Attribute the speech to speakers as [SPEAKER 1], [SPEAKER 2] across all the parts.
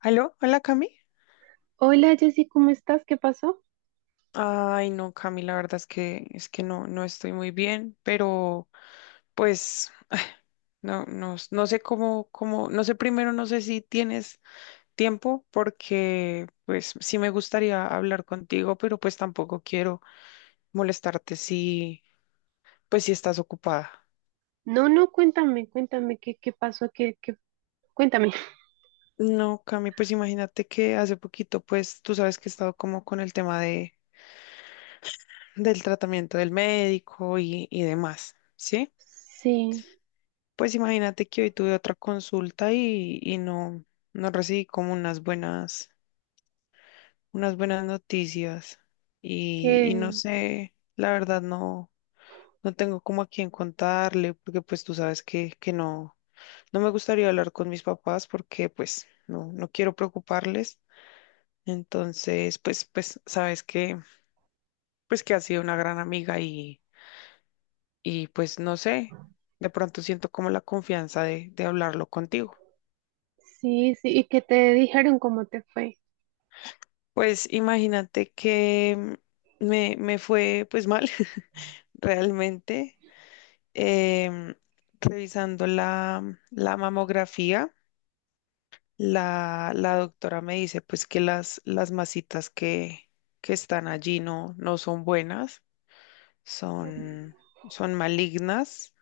[SPEAKER 1] ¿Aló? ¿Hola, Cami?
[SPEAKER 2] Hola Jessy, ¿cómo estás? ¿Qué pasó?
[SPEAKER 1] Ay, no, Cami, la verdad es que no estoy muy bien, pero pues no sé cómo, cómo, no sé primero, no sé si tienes tiempo, porque pues sí me gustaría hablar contigo, pero pues tampoco quiero molestarte si, pues si estás ocupada.
[SPEAKER 2] No, no, cuéntame, cuéntame qué, qué pasó, qué, qué, cuéntame.
[SPEAKER 1] No, Cami, pues imagínate que hace poquito, pues tú sabes que he estado como con el tema del tratamiento del médico y demás, ¿sí?
[SPEAKER 2] Sí,
[SPEAKER 1] Pues imagínate que hoy tuve otra consulta y, no recibí como unas buenas noticias. Y no
[SPEAKER 2] que
[SPEAKER 1] sé, la verdad no, no tengo como a quién contarle, porque pues tú sabes que, no me gustaría hablar con mis papás porque pues no, no quiero preocuparles. Entonces, pues, pues sabes que, pues que ha sido una gran amiga y pues no sé, de pronto siento como la confianza de hablarlo contigo.
[SPEAKER 2] sí, sí, y qué te dijeron, cómo te fue.
[SPEAKER 1] Pues imagínate que me fue pues mal realmente em, revisando la mamografía. La doctora me dice pues que las masitas que están allí no, no son buenas, son, son malignas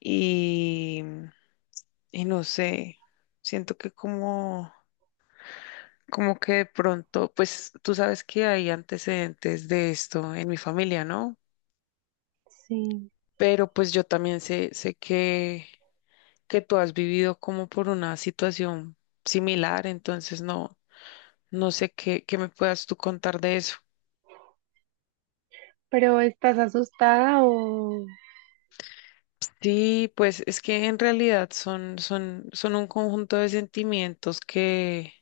[SPEAKER 1] y, y no sé, siento que como, como que de pronto, pues tú sabes que hay antecedentes de esto en mi familia, ¿no?
[SPEAKER 2] Sí,
[SPEAKER 1] Pero pues yo también sé, sé que tú has vivido como por una situación similar, entonces no, no sé qué, qué me puedas tú contar de eso.
[SPEAKER 2] pero ¿estás asustada o
[SPEAKER 1] Sí, pues es que en realidad son, son un conjunto de sentimientos que,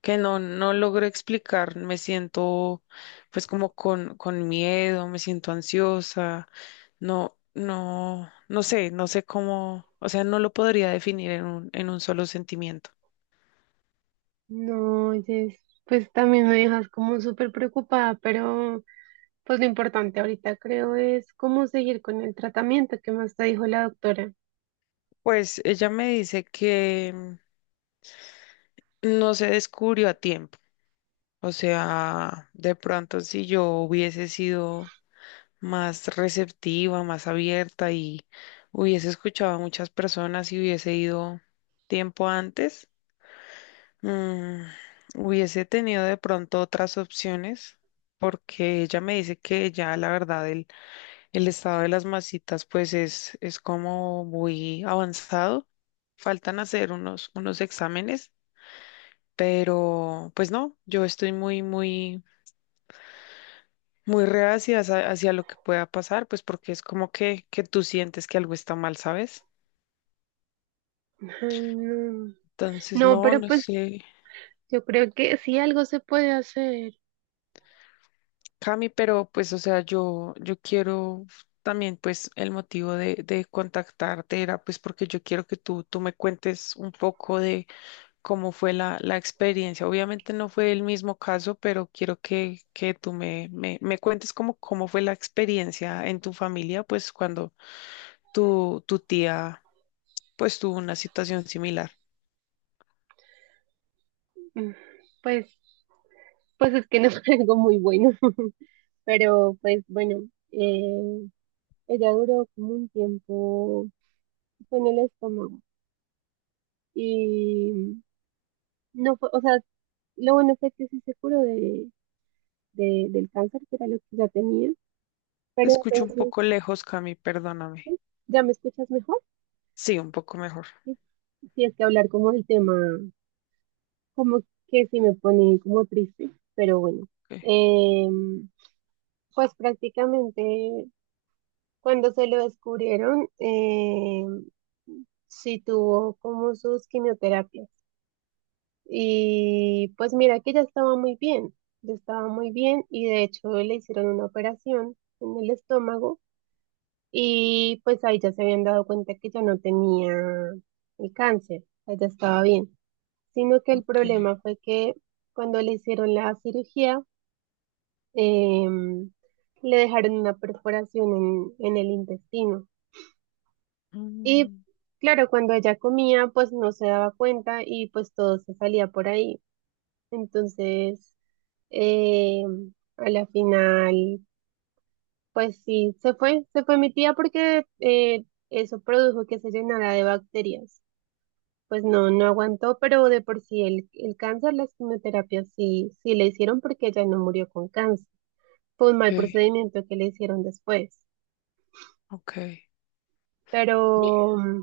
[SPEAKER 1] no logro explicar. Me siento pues como con miedo, me siento ansiosa, no sé, no sé cómo, o sea, no lo podría definir en un solo sentimiento.
[SPEAKER 2] no, Jess? Pues también me dejas como súper preocupada, pero pues lo importante ahorita creo es cómo seguir con el tratamiento. Que más te dijo la doctora?
[SPEAKER 1] Pues ella me dice que no se descubrió a tiempo. O sea, de pronto si yo hubiese sido más receptiva, más abierta y hubiese escuchado a muchas personas y hubiese ido tiempo antes, mm, hubiese tenido de pronto otras opciones. Porque ella me dice que ya la verdad el estado de las masitas pues es como muy avanzado. Faltan hacer unos, unos exámenes pero pues no, yo estoy muy, muy, muy reacia hacia, hacia lo que pueda pasar, pues porque es como que tú sientes que algo está mal, ¿sabes?
[SPEAKER 2] Ay, no.
[SPEAKER 1] Entonces,
[SPEAKER 2] No,
[SPEAKER 1] no,
[SPEAKER 2] pero
[SPEAKER 1] no
[SPEAKER 2] pues
[SPEAKER 1] sé,
[SPEAKER 2] yo creo que sí algo se puede hacer.
[SPEAKER 1] Cami, pero pues, o sea, yo quiero también, pues, el motivo de contactarte era, pues, porque yo quiero que tú me cuentes un poco de cómo fue la experiencia. Obviamente no fue el mismo caso, pero quiero que tú me cuentes cómo, cómo fue la experiencia en tu familia, pues, cuando tu tía, pues tuvo una situación similar.
[SPEAKER 2] Mm, pues, pues es que no fue algo muy bueno. Pero pues bueno, eh, ella duró como un tiempo, fue en el estómago. Y no fue, o sea, lo bueno fue que sí se curó del cáncer, que era lo que ya tenía.
[SPEAKER 1] Te
[SPEAKER 2] Pero
[SPEAKER 1] escucho un
[SPEAKER 2] entonces,
[SPEAKER 1] poco lejos, Cami,
[SPEAKER 2] ¿sí?
[SPEAKER 1] perdóname.
[SPEAKER 2] ¿Ya me escuchas mejor?
[SPEAKER 1] Sí, un poco mejor.
[SPEAKER 2] Sí, sí, es que hablar como del tema, como que sí me pone como triste, pero bueno.
[SPEAKER 1] Ok,
[SPEAKER 2] Em, pues prácticamente cuando se lo descubrieron, sí tuvo como sus quimioterapias. Y pues mira que ya estaba muy bien, ya estaba muy bien, y de hecho le hicieron una operación en el estómago y pues ahí ya se habían dado cuenta que ya no tenía el cáncer, o sea, ya estaba bien, sino que el
[SPEAKER 1] ok.
[SPEAKER 2] problema fue que cuando le hicieron la cirugía em, le dejaron una perforación en el intestino y
[SPEAKER 1] Mm,
[SPEAKER 2] claro, cuando ella comía pues no se daba cuenta y pues todo se salía por ahí. Entonces, Eh, a la final, pues sí, se fue mi tía porque eso produjo que se llenara de bacterias. Pues no, no aguantó, pero de por sí el cáncer, las quimioterapias sí, sí le hicieron, porque ella no murió con cáncer. Fue un
[SPEAKER 1] ok,
[SPEAKER 2] mal procedimiento que le hicieron después.
[SPEAKER 1] ok. Bien.
[SPEAKER 2] Pero, mm,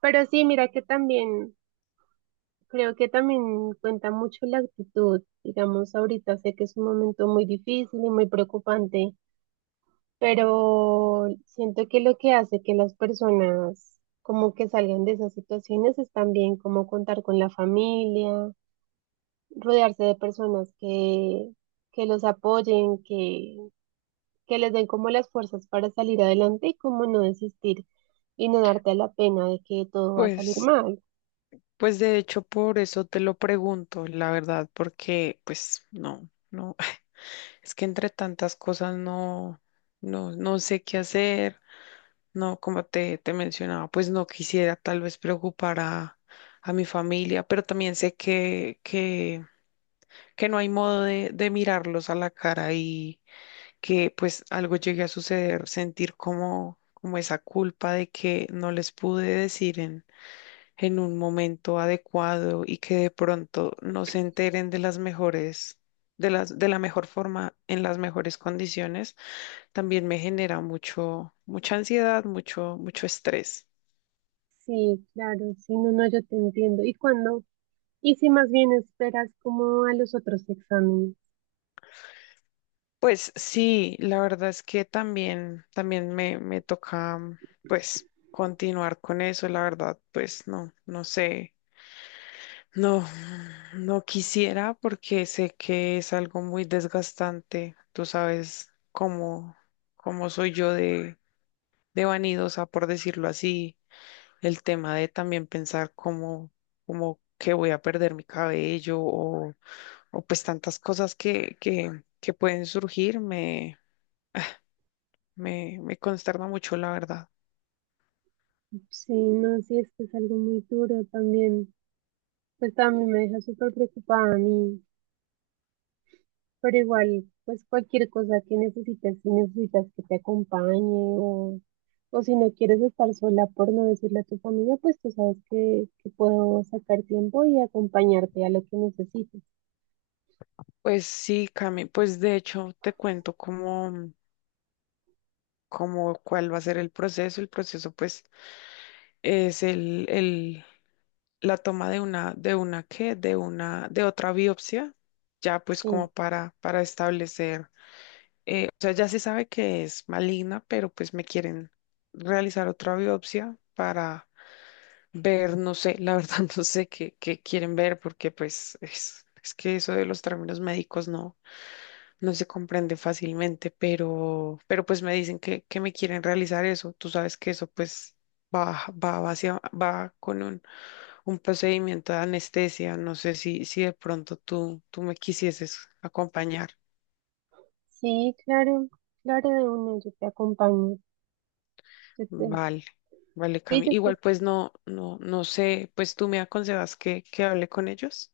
[SPEAKER 2] pero sí, mira que también, creo que también cuenta mucho la actitud. Digamos, ahorita sé que es un momento muy difícil y muy preocupante, pero siento que lo que hace que las personas como que salgan de esas situaciones es también como contar con la familia, rodearse de personas que los apoyen, que les den como las fuerzas para salir adelante y como no desistir y no darte a la pena de que todo va a salir
[SPEAKER 1] Pues,
[SPEAKER 2] mal.
[SPEAKER 1] pues de hecho, por eso te lo pregunto, la verdad, porque pues no, no, es que entre tantas cosas no sé qué hacer. No, como te mencionaba, pues no quisiera tal vez preocupar a mi familia, pero también sé que, que no hay modo de mirarlos a la cara y que pues algo llegue a suceder, sentir como, como esa culpa de que no les pude decir en un momento adecuado y que de pronto no se enteren de las mejores, de la mejor forma, en las mejores condiciones, también me genera mucho, mucha ansiedad, mucho, mucho estrés.
[SPEAKER 2] Sí, claro, sí, no, no, yo te entiendo. ¿Y cuando y si más bien esperas como a los otros exámenes?
[SPEAKER 1] Pues sí, la verdad es que también, también me toca, pues, continuar con eso, la verdad, pues no, no sé, no, no quisiera porque sé que es algo muy desgastante, tú sabes cómo, cómo soy yo de vanidosa, por decirlo así, el tema de también pensar cómo, cómo que voy a perder mi cabello o pues tantas cosas que pueden surgir, me consterna mucho, la verdad.
[SPEAKER 2] Sí, no, sí, es que es algo muy duro también. Pues también me deja súper preocupada a mí, pero igual, pues cualquier cosa que necesites, si necesitas que te acompañe, o si no quieres estar sola por no decirle a tu familia, pues tú sabes que puedo sacar tiempo y acompañarte a lo que necesites.
[SPEAKER 1] Pues sí, Cami, pues de hecho te cuento cómo, cómo cuál va a ser el proceso. El proceso, pues, es el, la toma de una, de una, de otra biopsia, ya pues
[SPEAKER 2] Sí,
[SPEAKER 1] como para establecer, o sea, ya se sabe que es maligna, pero pues me quieren realizar otra biopsia para ver, no sé, la verdad no sé qué, qué quieren ver, porque pues es que eso de los términos médicos no. No se comprende fácilmente, pero pues me dicen que me quieren realizar eso. Tú sabes que eso pues va, va hacia, va con un procedimiento de anestesia. No sé si, si de pronto tú, tú me quisieses acompañar.
[SPEAKER 2] sí, claro, claro de uno, yo te acompaño. Yo te,
[SPEAKER 1] Vale, vale,
[SPEAKER 2] sí,
[SPEAKER 1] Cami.
[SPEAKER 2] yo te,
[SPEAKER 1] Igual pues no, no sé, pues tú me aconsejas que hable con ellos.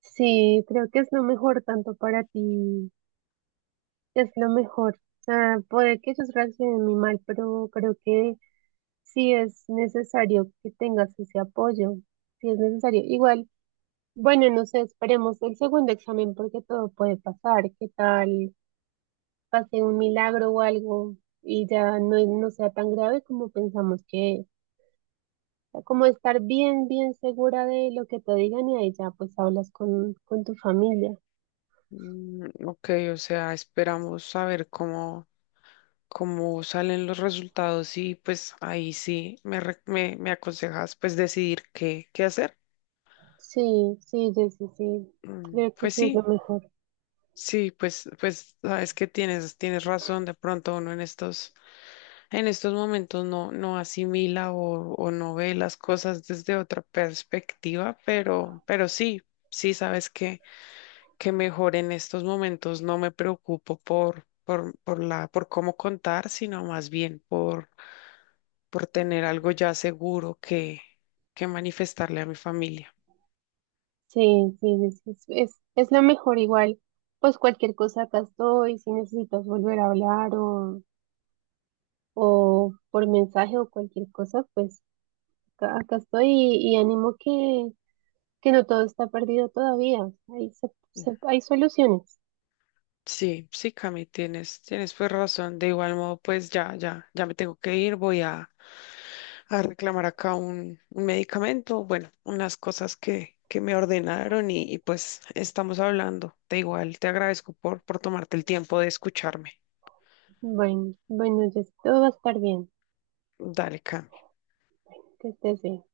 [SPEAKER 2] sí, creo que es lo mejor, tanto para ti, es lo mejor. O sea, puede que ellos reaccionen muy mal, pero creo que si es necesario que tengas ese apoyo, si es necesario. Igual, bueno, no sé, esperemos el segundo examen porque todo puede pasar. ¿Qué tal pase un milagro o algo y ya no, no sea tan grave como pensamos que es? O sea, como estar bien, bien segura de lo que te digan, y ahí ya pues hablas con tu familia.
[SPEAKER 1] Mm, ok, o sea, esperamos saber cómo, cómo salen los resultados y pues ahí sí me, me, me aconsejas pues decidir qué, qué hacer.
[SPEAKER 2] Sí, sí, Jessy, sí,
[SPEAKER 1] Mm,
[SPEAKER 2] creo que
[SPEAKER 1] pues
[SPEAKER 2] sí es lo
[SPEAKER 1] sí,
[SPEAKER 2] mejor.
[SPEAKER 1] sí, pues, pues sabes que tienes, tienes razón, de pronto uno en estos momentos no, no asimila o no ve las cosas desde otra perspectiva, pero sí, sí sabes que mejor en estos momentos no me preocupo por, por cómo contar, sino más bien por tener algo ya seguro que manifestarle a mi familia.
[SPEAKER 2] Sí, sí, es lo mejor igual. Pues cualquier cosa acá estoy, si necesitas volver a hablar o por mensaje o cualquier cosa, pues acá, acá estoy y animo, que no todo está perdido todavía. Hay, hay soluciones.
[SPEAKER 1] Sí, sí, Cami, tienes, tienes pues razón. De igual modo, pues ya, ya me tengo que ir. Voy a reclamar acá un medicamento, bueno, unas cosas que me ordenaron y, pues estamos hablando. De igual, te agradezco por tomarte el tiempo de escucharme.
[SPEAKER 2] Bueno, bueno, ya todo va a estar bien.
[SPEAKER 1] Dale, Cami.
[SPEAKER 2] Que estés bien.